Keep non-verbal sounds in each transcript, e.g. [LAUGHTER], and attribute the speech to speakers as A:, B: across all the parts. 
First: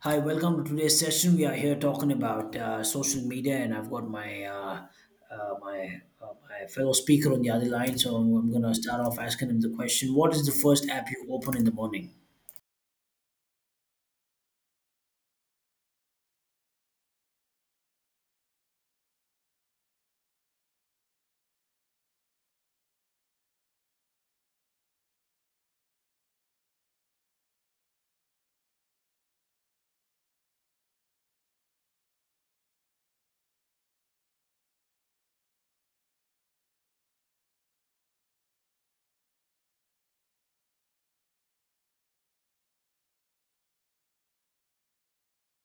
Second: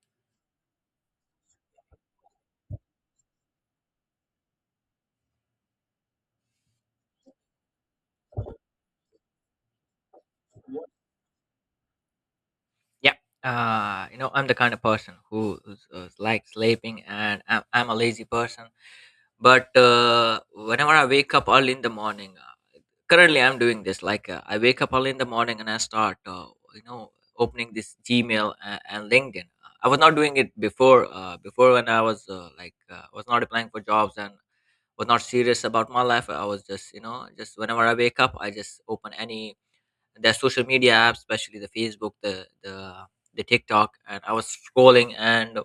A: Hi, welcome to today's session. We are here talking about social media, and I've got my my my fellow speaker on the other line. So I'm going to start off asking him the question: What is the first app you open in the morning?
B: Yeah, you know, I'm the kind of person who's likes sleeping, and I'm a lazy person. But whenever I wake up early in the morning, currently I'm doing this. Like I wake up early in the morning and I start, you know, opening this Gmail and LinkedIn. I was not doing it before. Before when I was was not applying for jobs and was not serious about my life. I was just, you know, just whenever I wake up, I just open any their social media apps, especially the Facebook, the TikTok, and I was scrolling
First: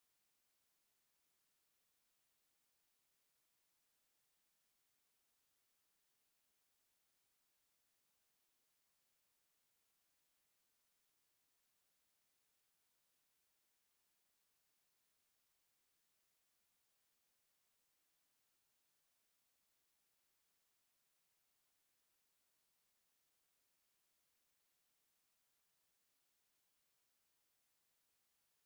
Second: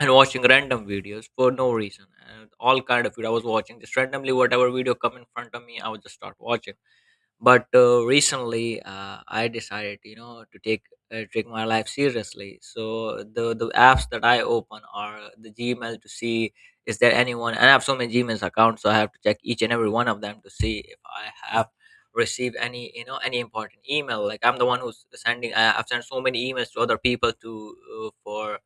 B: and watching random videos for no reason and all kind of it. I was watching just randomly whatever video come in front of me, I would just start watching but recently I decided, you know, to take take my life seriously. So the apps that I open are the Gmail to see is there anyone, and I have so many Gmail's accounts, so I have to check each and every one of them to see if I have received any, you know, any important email. Like I'm the one who's sending. I've sent so many emails to other people to for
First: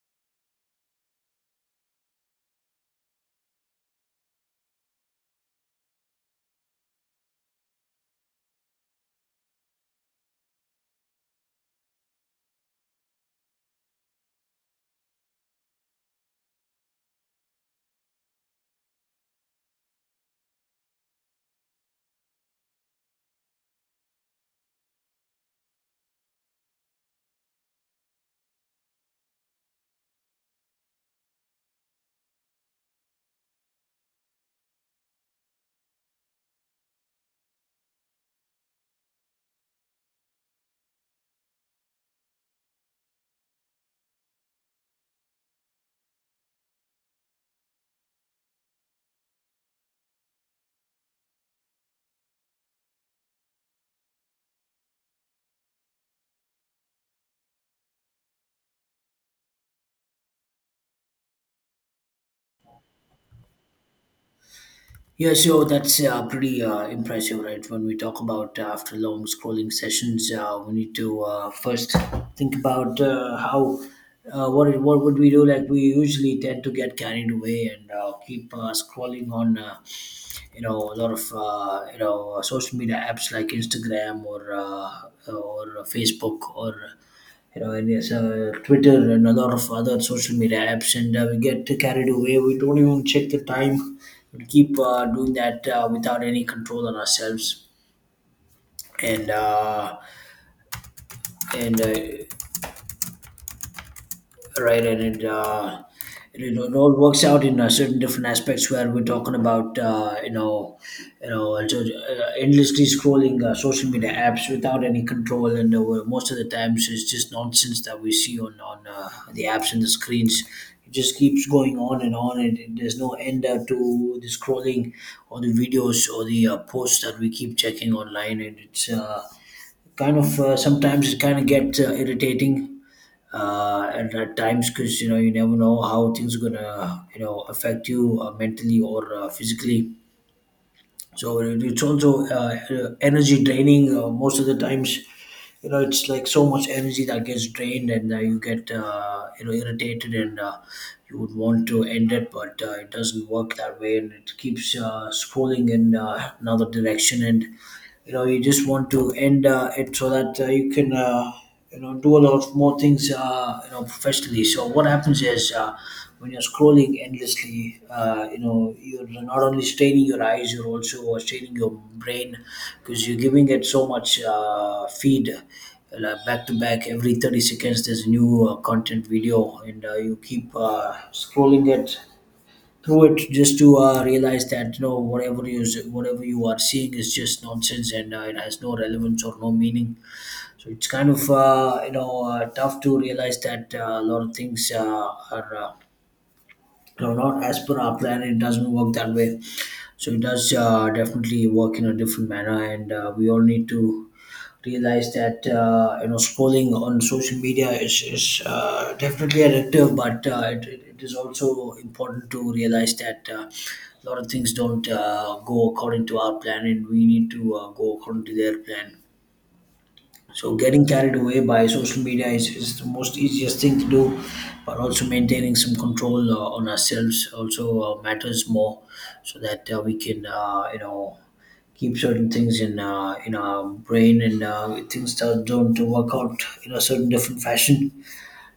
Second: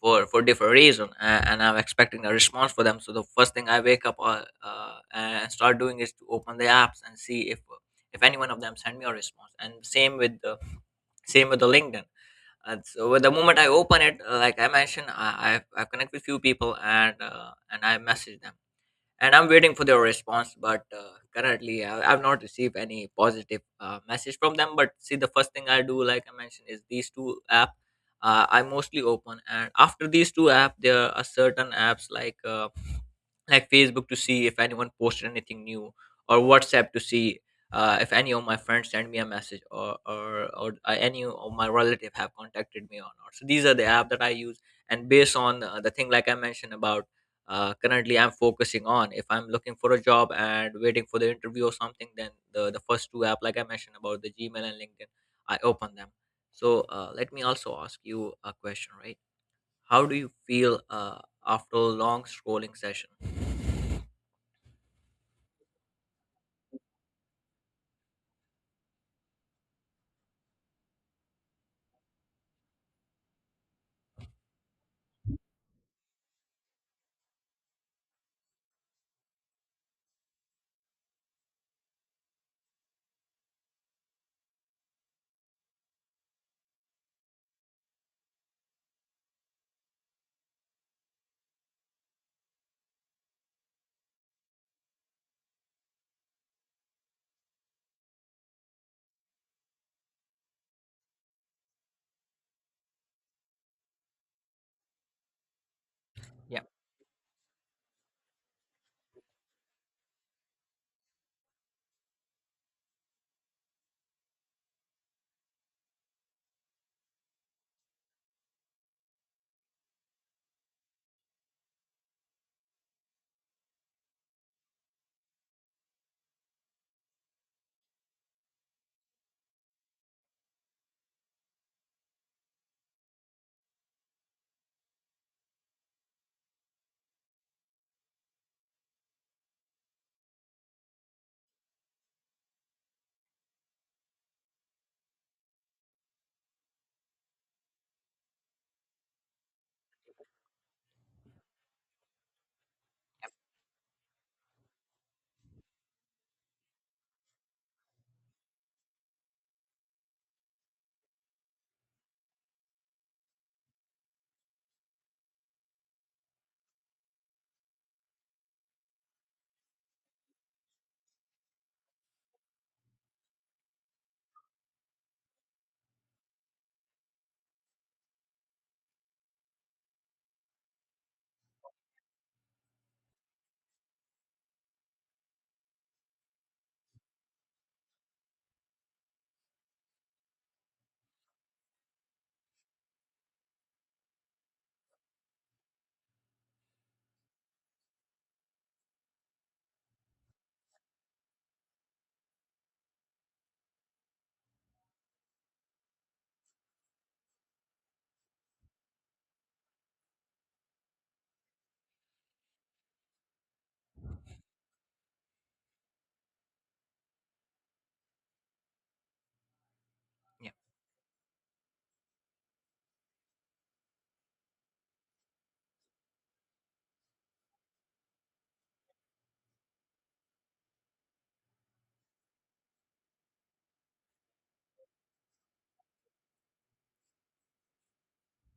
B: for different reason, and I'm expecting a response for them. So the first thing I wake up and start doing is to open the apps and see if any one of them send me a response. And same with the LinkedIn. And so with the moment I open it, like I mentioned, I connect with few people and I message them, and I'm waiting for their response. But currently, I've not received any positive message from them. But see, the first thing I do, like I mentioned, is these two app I mostly open, and after these two app, there are certain apps like Facebook to see if anyone posted anything new, or WhatsApp to see if any of my friends send me a message, or or any of my relative have contacted me or not. So these are the app that I use, and based on the thing like I mentioned about currently I'm focusing on. If I'm looking for a job and waiting for the interview or something, then the first two app, like I mentioned about the Gmail and LinkedIn, I open them. So let me also ask you a question, right? How do you feel after a long scrolling session?
A: Yeah, so that's pretty impressive, right? When we talk about after long scrolling sessions, we need to first think about how what would we do? Like we usually tend to get carried away and keep scrolling on, you know, a lot of you know social media apps like Instagram or Facebook or you know, and yes, Twitter and a lot of other social media apps, and we get carried away. We don't even check the time. We'll keep doing that without any control on ourselves, and uh, and right and it uh, it, it
B: Yeah,
A: it all works out in certain different aspects where we're talking about and so, endlessly scrolling social media apps without any control and well, most of the times it's just nonsense that we see on the apps and the screens. It just keeps going on and there's no end to the scrolling or the videos or the posts that we keep checking online, and it's kind of sometimes it kind of gets irritating at times because you know you never know how things are gonna you know affect you mentally or physically. So it's also energy draining most of the times. You know, it's like so much energy that gets drained, and you get you know irritated, and you would want to end it, but it doesn't work that way, and it keeps scrolling in another direction, and you know you just want to end it so that you can you know do a lot of more things you know professionally. So what happens is when you're scrolling endlessly you know you're not only straining your eyes, you're also straining your brain because you're giving it so much feed, like back to back every 30 seconds there's a new content video, and you keep scrolling it through it just to realize that you know whatever you are seeing is just nonsense and it has no relevance or no meaning. So it's kind of tough to realize that a lot of things are you know, not as per our plan. It doesn't work that way. So it does definitely work in a different manner, and we all need to realize that you know scrolling on social media is definitely addictive, but it is also important to realize that a lot of things don't go according to our plan, and we need to go according to their plan. So
B: yeah,
A: getting carried away by social media is the most easiest thing to do, but also maintaining some control on ourselves also matters more, so that we can you know keep certain things in our brain, and things just don't to work out in a certain different fashion.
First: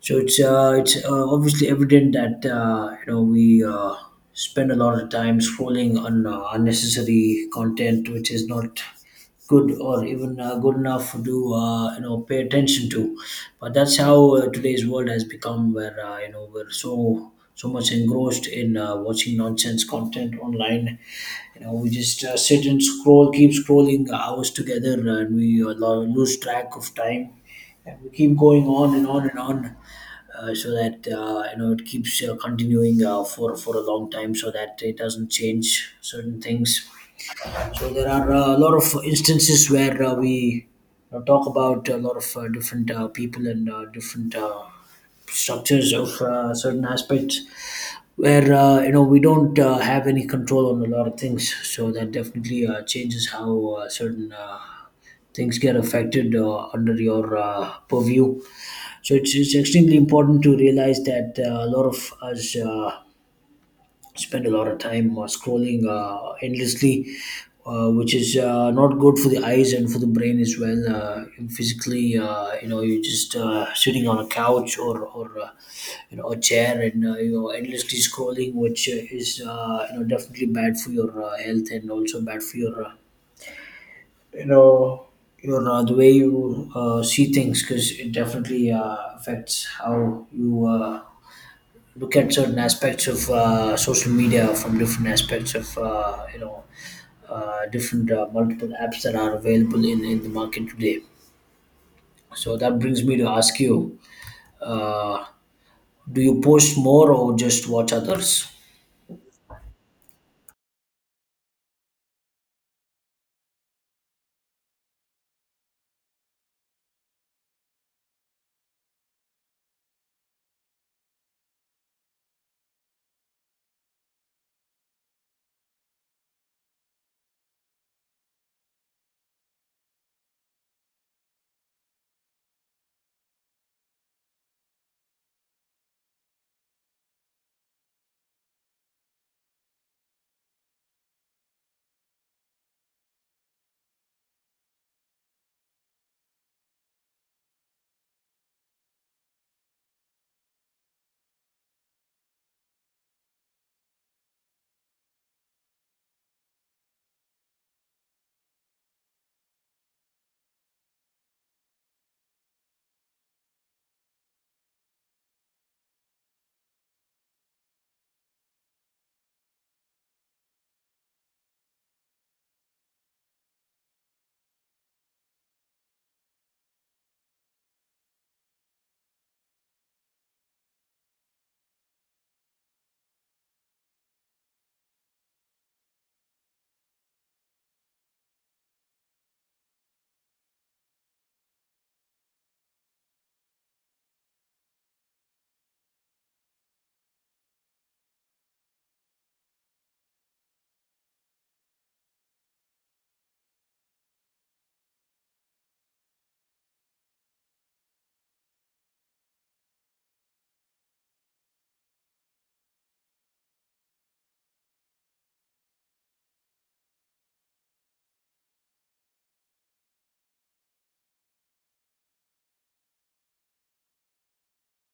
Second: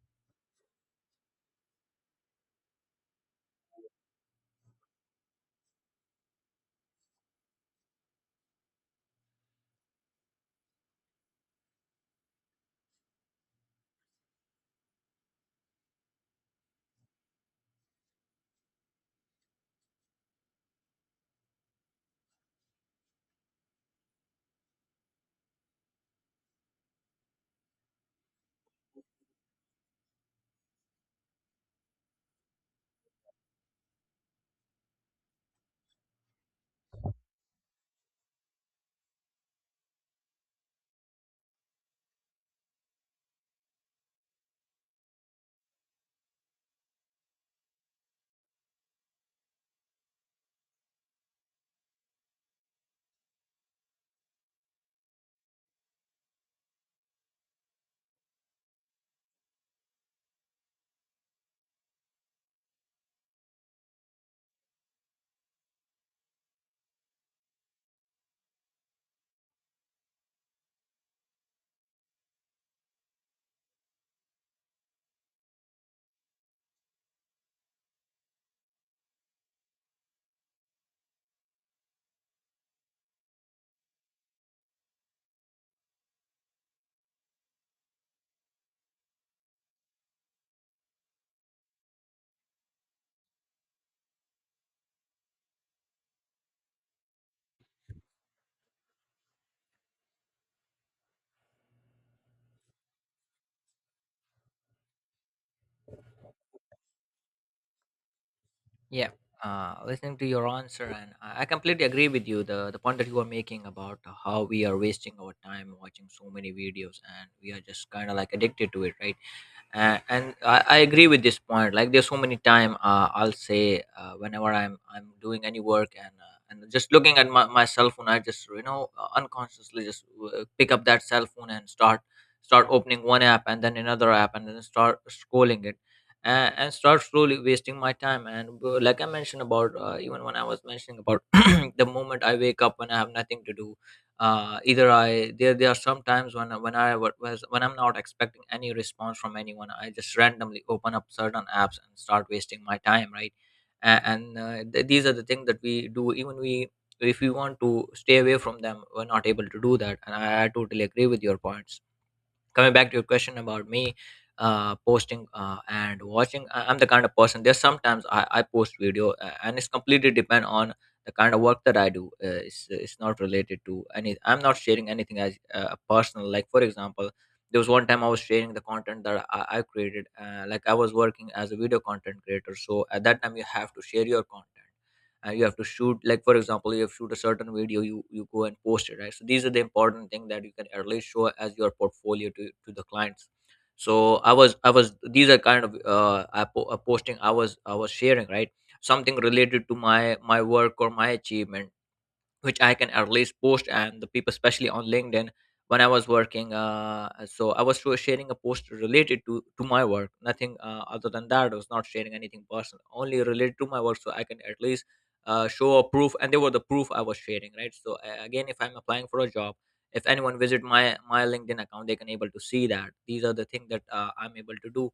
A: So it's obviously evident that you know we spend a lot of time scrolling on unnecessary content, which is not good or even good enough to you know pay attention to. But that's how today's world has become, where you know we're so much engrossed in watching nonsense content online. You know, we just sit and scroll, keep scrolling hours together, and we lose track of time, and we keep going on and on and on, so that you know it keeps continuing for a long time, so that it doesn't change certain things. So there are a lot of instances where we you talk about a lot of different people and different structures of certain aspects where you know we don't have any control on a lot of things, so that definitely changes how certain things get affected under your purview. So it's extremely important to realize that a lot of us spend a lot of time scrolling endlessly, which is not good for the eyes and for the brain as well. Physically, you know, you're just sitting on a couch or you know, a chair, and you know, endlessly scrolling, which is you know definitely bad for your health, and also bad for your you know your the way you see things, because it definitely affects how you look at certain aspects of social media from different aspects of different multiple apps that are available in the market today. So that brings me to ask you, uh, do you post more or just watch others?
B: yeah. Listening to your answer, and I completely agree with you. The point that you are making about how we are wasting our time watching so many videos, and we are just kind of like addicted to it, right? And I agree with this point. Like there's so many time, I'll say whenever I'm doing any work and just looking at my cell phone, I just, you know, unconsciously just pick up that cell phone and start opening one app and then another app and then start scrolling it, and start slowly wasting my time. And like I mentioned about even when I was mentioning about [CLEARS THROAT] the moment I wake up when I have nothing to do, either I there there are some times when I wa- was when I'm not expecting any response from anyone, I just randomly open up certain apps and start wasting my time, right? And these are the things that we do. Even we if we want to stay away from them, we're not able to do that. And I totally agree with your points. Coming back to your question about me posting and watching, I'm the kind of person there's sometimes I post video and it's completely depend on the kind of work that I do. It's not related to any. I'm not sharing anything as personal. Like for example, there was one time I was sharing the content that I created. Like I was working as a video content creator, so at that time you have to share your content, and you have to shoot. Like for example, you have shoot a certain video, you go and post it, right? So these are the important thing that you can at least show as your portfolio to the clients. So I was these are kind of posting. I was sharing, right? Something related to my work or my achievement, which I can at least post. And the people, especially on LinkedIn, when I was working. So I was sharing a post related to my work, nothing other than that. I was not sharing anything personal, only related to my work, so I can at least show a proof. And they were the proof I was sharing, right? So again, if I'm applying for a job, if anyone visit my LinkedIn account, they can able to see that these are the things that I'm able to do.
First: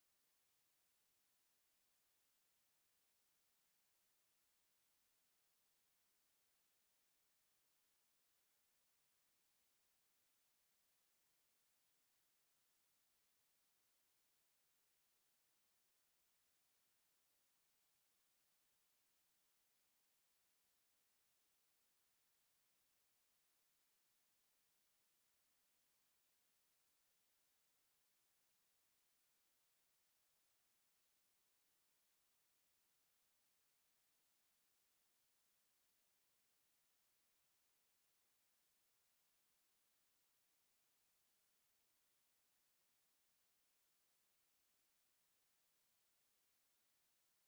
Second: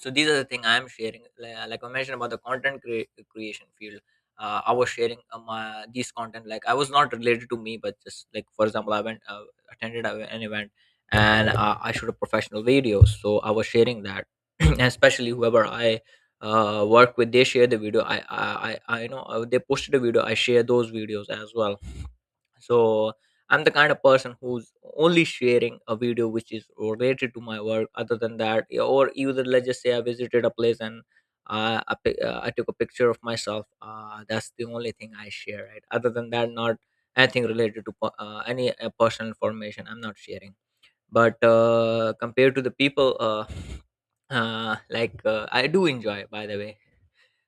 B: So these are the thing I'm sharing, like I mentioned about the content creation field. I was sharing my these content. Like I was not related to me, but just like for example, I went attended an event, and I shot a professional video, so I was sharing that. [CLEARS THROAT] And especially whoever I work with, they share the video. I, you know, they posted a video, I share those videos as well. So I'm the kind of person who's only sharing a video which is related to my work. Other than that, yeah, or either let's just say I visited a place and I took a picture of myself. That's the only thing I share. Right. Other than that, not anything related to any personal information. I'm not sharing. But compared to the people, I do enjoy, by the way,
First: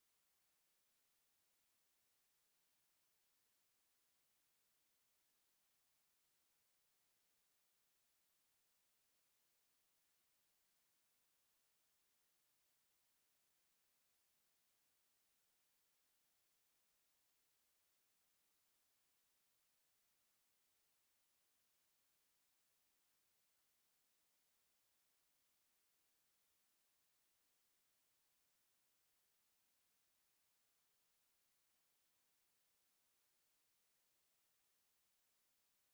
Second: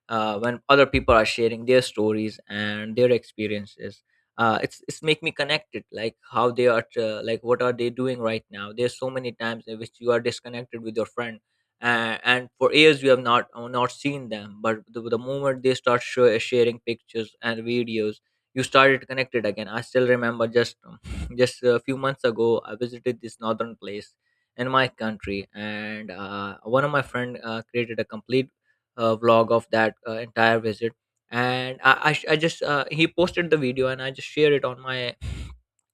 B: when other people are sharing their stories and their experiences. It's make me connected, like how they are, like what are they doing right now. There's so many times in which you are disconnected with your friend, and for years you have not not seen them. But the moment they start sharing pictures and videos, you started connected again. I still remember, just [LAUGHS] just a few months ago I visited this northern place in my country. And one of my friend created a complete vlog of that entire visit. And I just he posted the video and I just shared it on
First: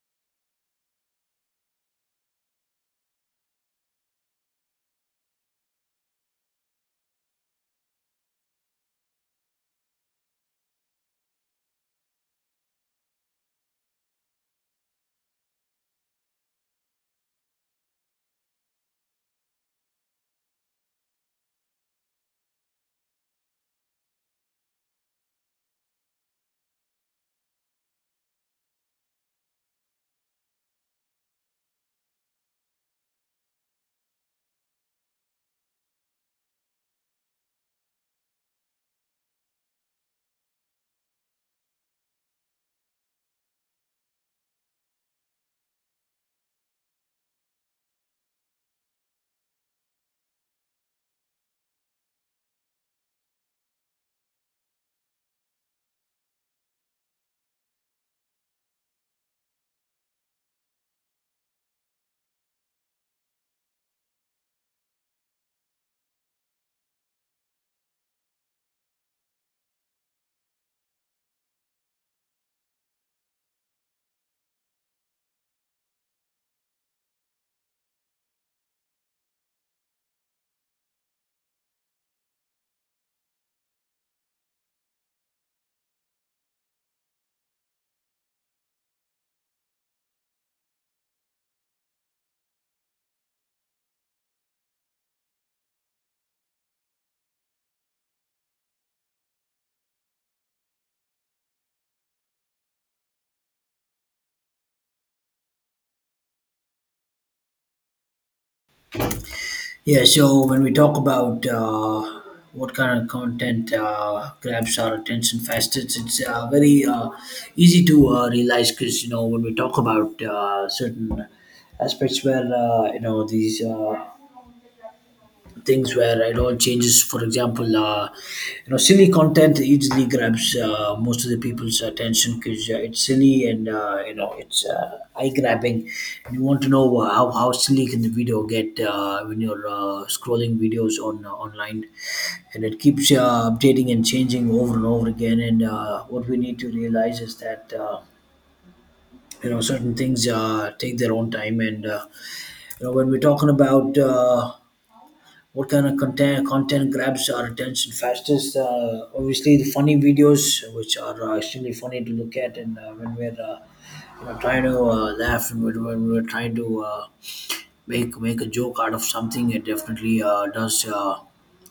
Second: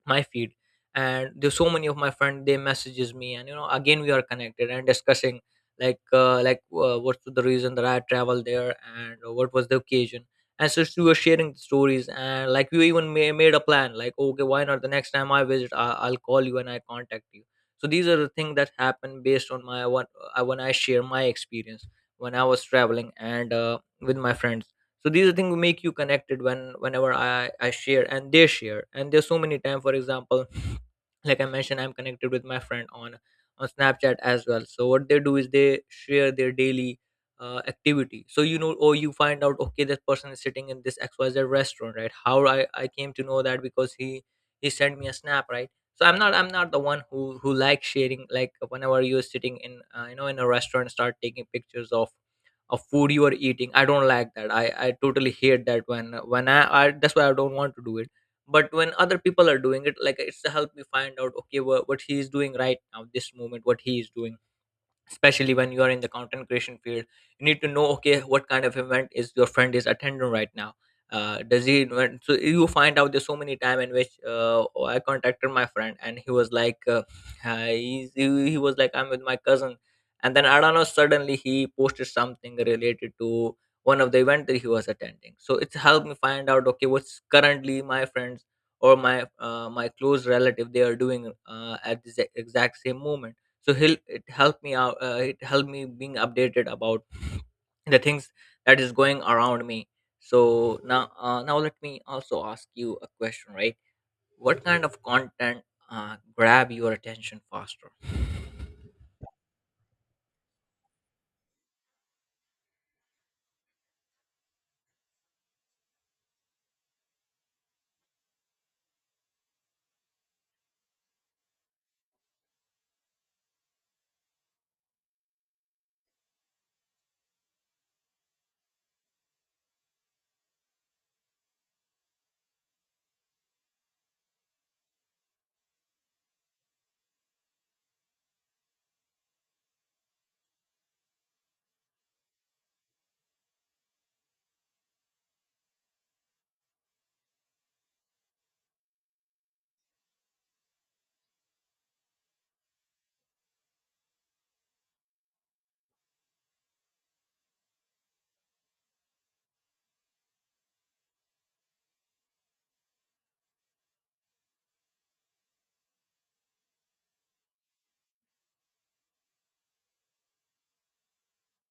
B: my feed. And there's so many of my friend, they messages me, and, you know, again we are connected and discussing, like what's the reason that I traveled there and what was the occasion. And so we were sharing the stories, and like we even made a plan, like okay, why not the next time I visit, I'll call you and I contact you. So these are the things that happen based on my what when I share my experience when I was traveling and with my friends. So these are things make you connected when whenever I share and they share. And there's so many time, for example, [SNIFFS] like I mentioned, I'm connected with my friend on Snapchat as well. So what they do is they share their daily activity. So you know, or you find out, okay, this person is sitting in this XYZ restaurant, right? How I came to know that because he sent me a snap, right? So I'm not the one who likes sharing, like whenever you're sitting in, you know, in a restaurant, start taking pictures of food you are eating. I don't like that. I totally hate that. When I, that's why I don't want to do it. But when other people are doing it, like it's to help me find out, okay, what he is doing right now, this moment what he is doing. Especially when you are in the content creation field, you need to know, okay, what kind of event is your friend is attending right now. Does he so you find out there's so many time in which oh, I contacted my friend and he was like, he was like, I'm with my cousin. And then I don't know, suddenly he posted something related to one of the event that he was attending. So it's helped me find out, okay, what's currently my friends or my my close relative they are doing at this exact same moment. So he'll it helped me out, it helped me being updated about the things that is going around me. So now, now let me also ask you a question, right? What kind of content grab your attention faster?
A: Yeah, so when we talk about what kind of content grabs our attention fastest, it's very easy to realize, because you know when we talk about certain aspects where you know these things where it all changes. For example, you know, silly content easily grabs most of the people's attention because it's silly and you know it's eye grabbing. And you want to know how silly can the video get when you're scrolling videos on online, and it keeps updating and changing over and over again. And what we need to realize is that. You know certain things take their own time, and you know when we're talking about what kind of content grabs our attention fastest, obviously the funny videos, which are extremely funny to look at. And when we're you know trying to laugh, and when we're trying to make a joke out of something, it definitely does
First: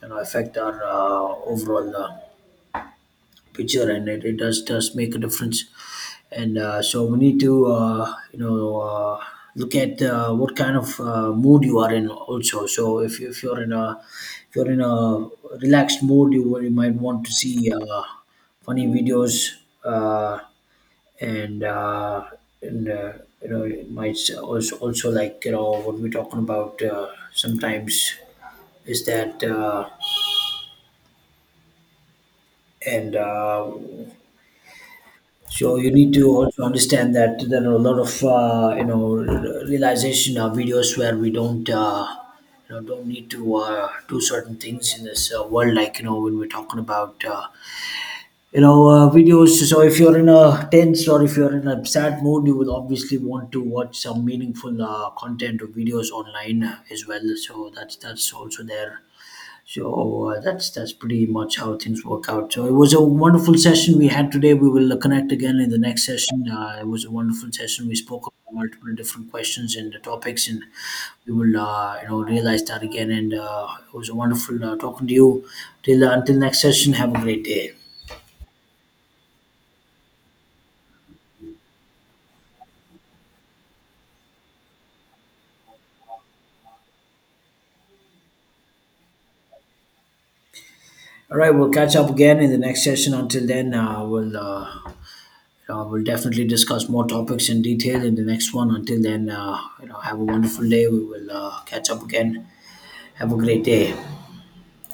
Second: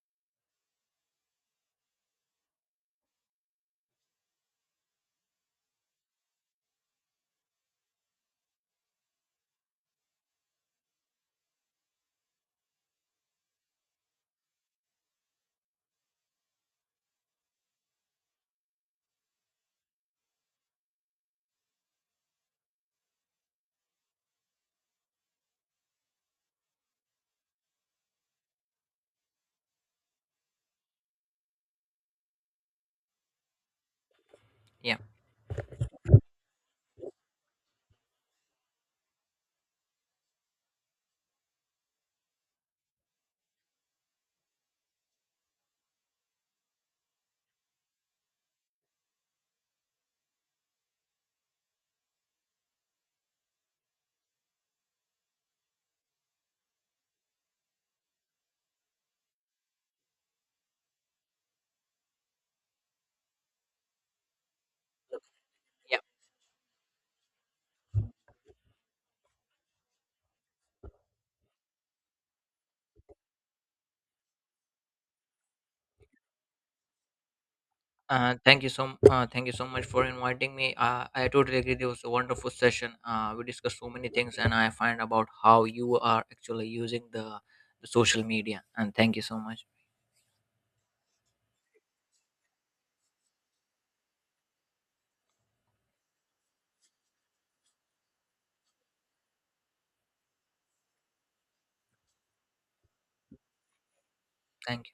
A: you know affect our overall picture, and it does make a difference. And so we need to look at what kind of mood you are in also. So if you're in a if you're in a relaxed mood, you might want to see funny videos, uh, and uh, and you know it might also like you know what we're talking about sometimes is that and
B: Yeah,
A: so you need to also understand that there are a lot of you know realization videos where we don't you know don't need to do certain things in this world. Like you know when we're talking about videos. So if you're in a tense or if you're in a sad mood, you will obviously want to watch some meaningful content or videos online as well. So that's also there. So that's pretty much how things work out. So it was a wonderful session we had today. We will connect again in the
B: yeah.
A: next session. It was a wonderful session. We spoke about multiple different questions and the topics, and we will you know realize that again. And it was a wonderful talking to you. Till until next session, have a great day.
B: uh, thank you so Thank you so much for inviting me. I totally agree, it was a wonderful session. We discussed so many things, and I find about how you are actually using the social media. And thank you so much.
A: All right, we'll catch up again in the next session. Until then, we'll. You know, we'll definitely discuss more topics in detail in the next one. Until then, you know, have a wonderful day. We will catch up again. Have a great day.
B: Thank you.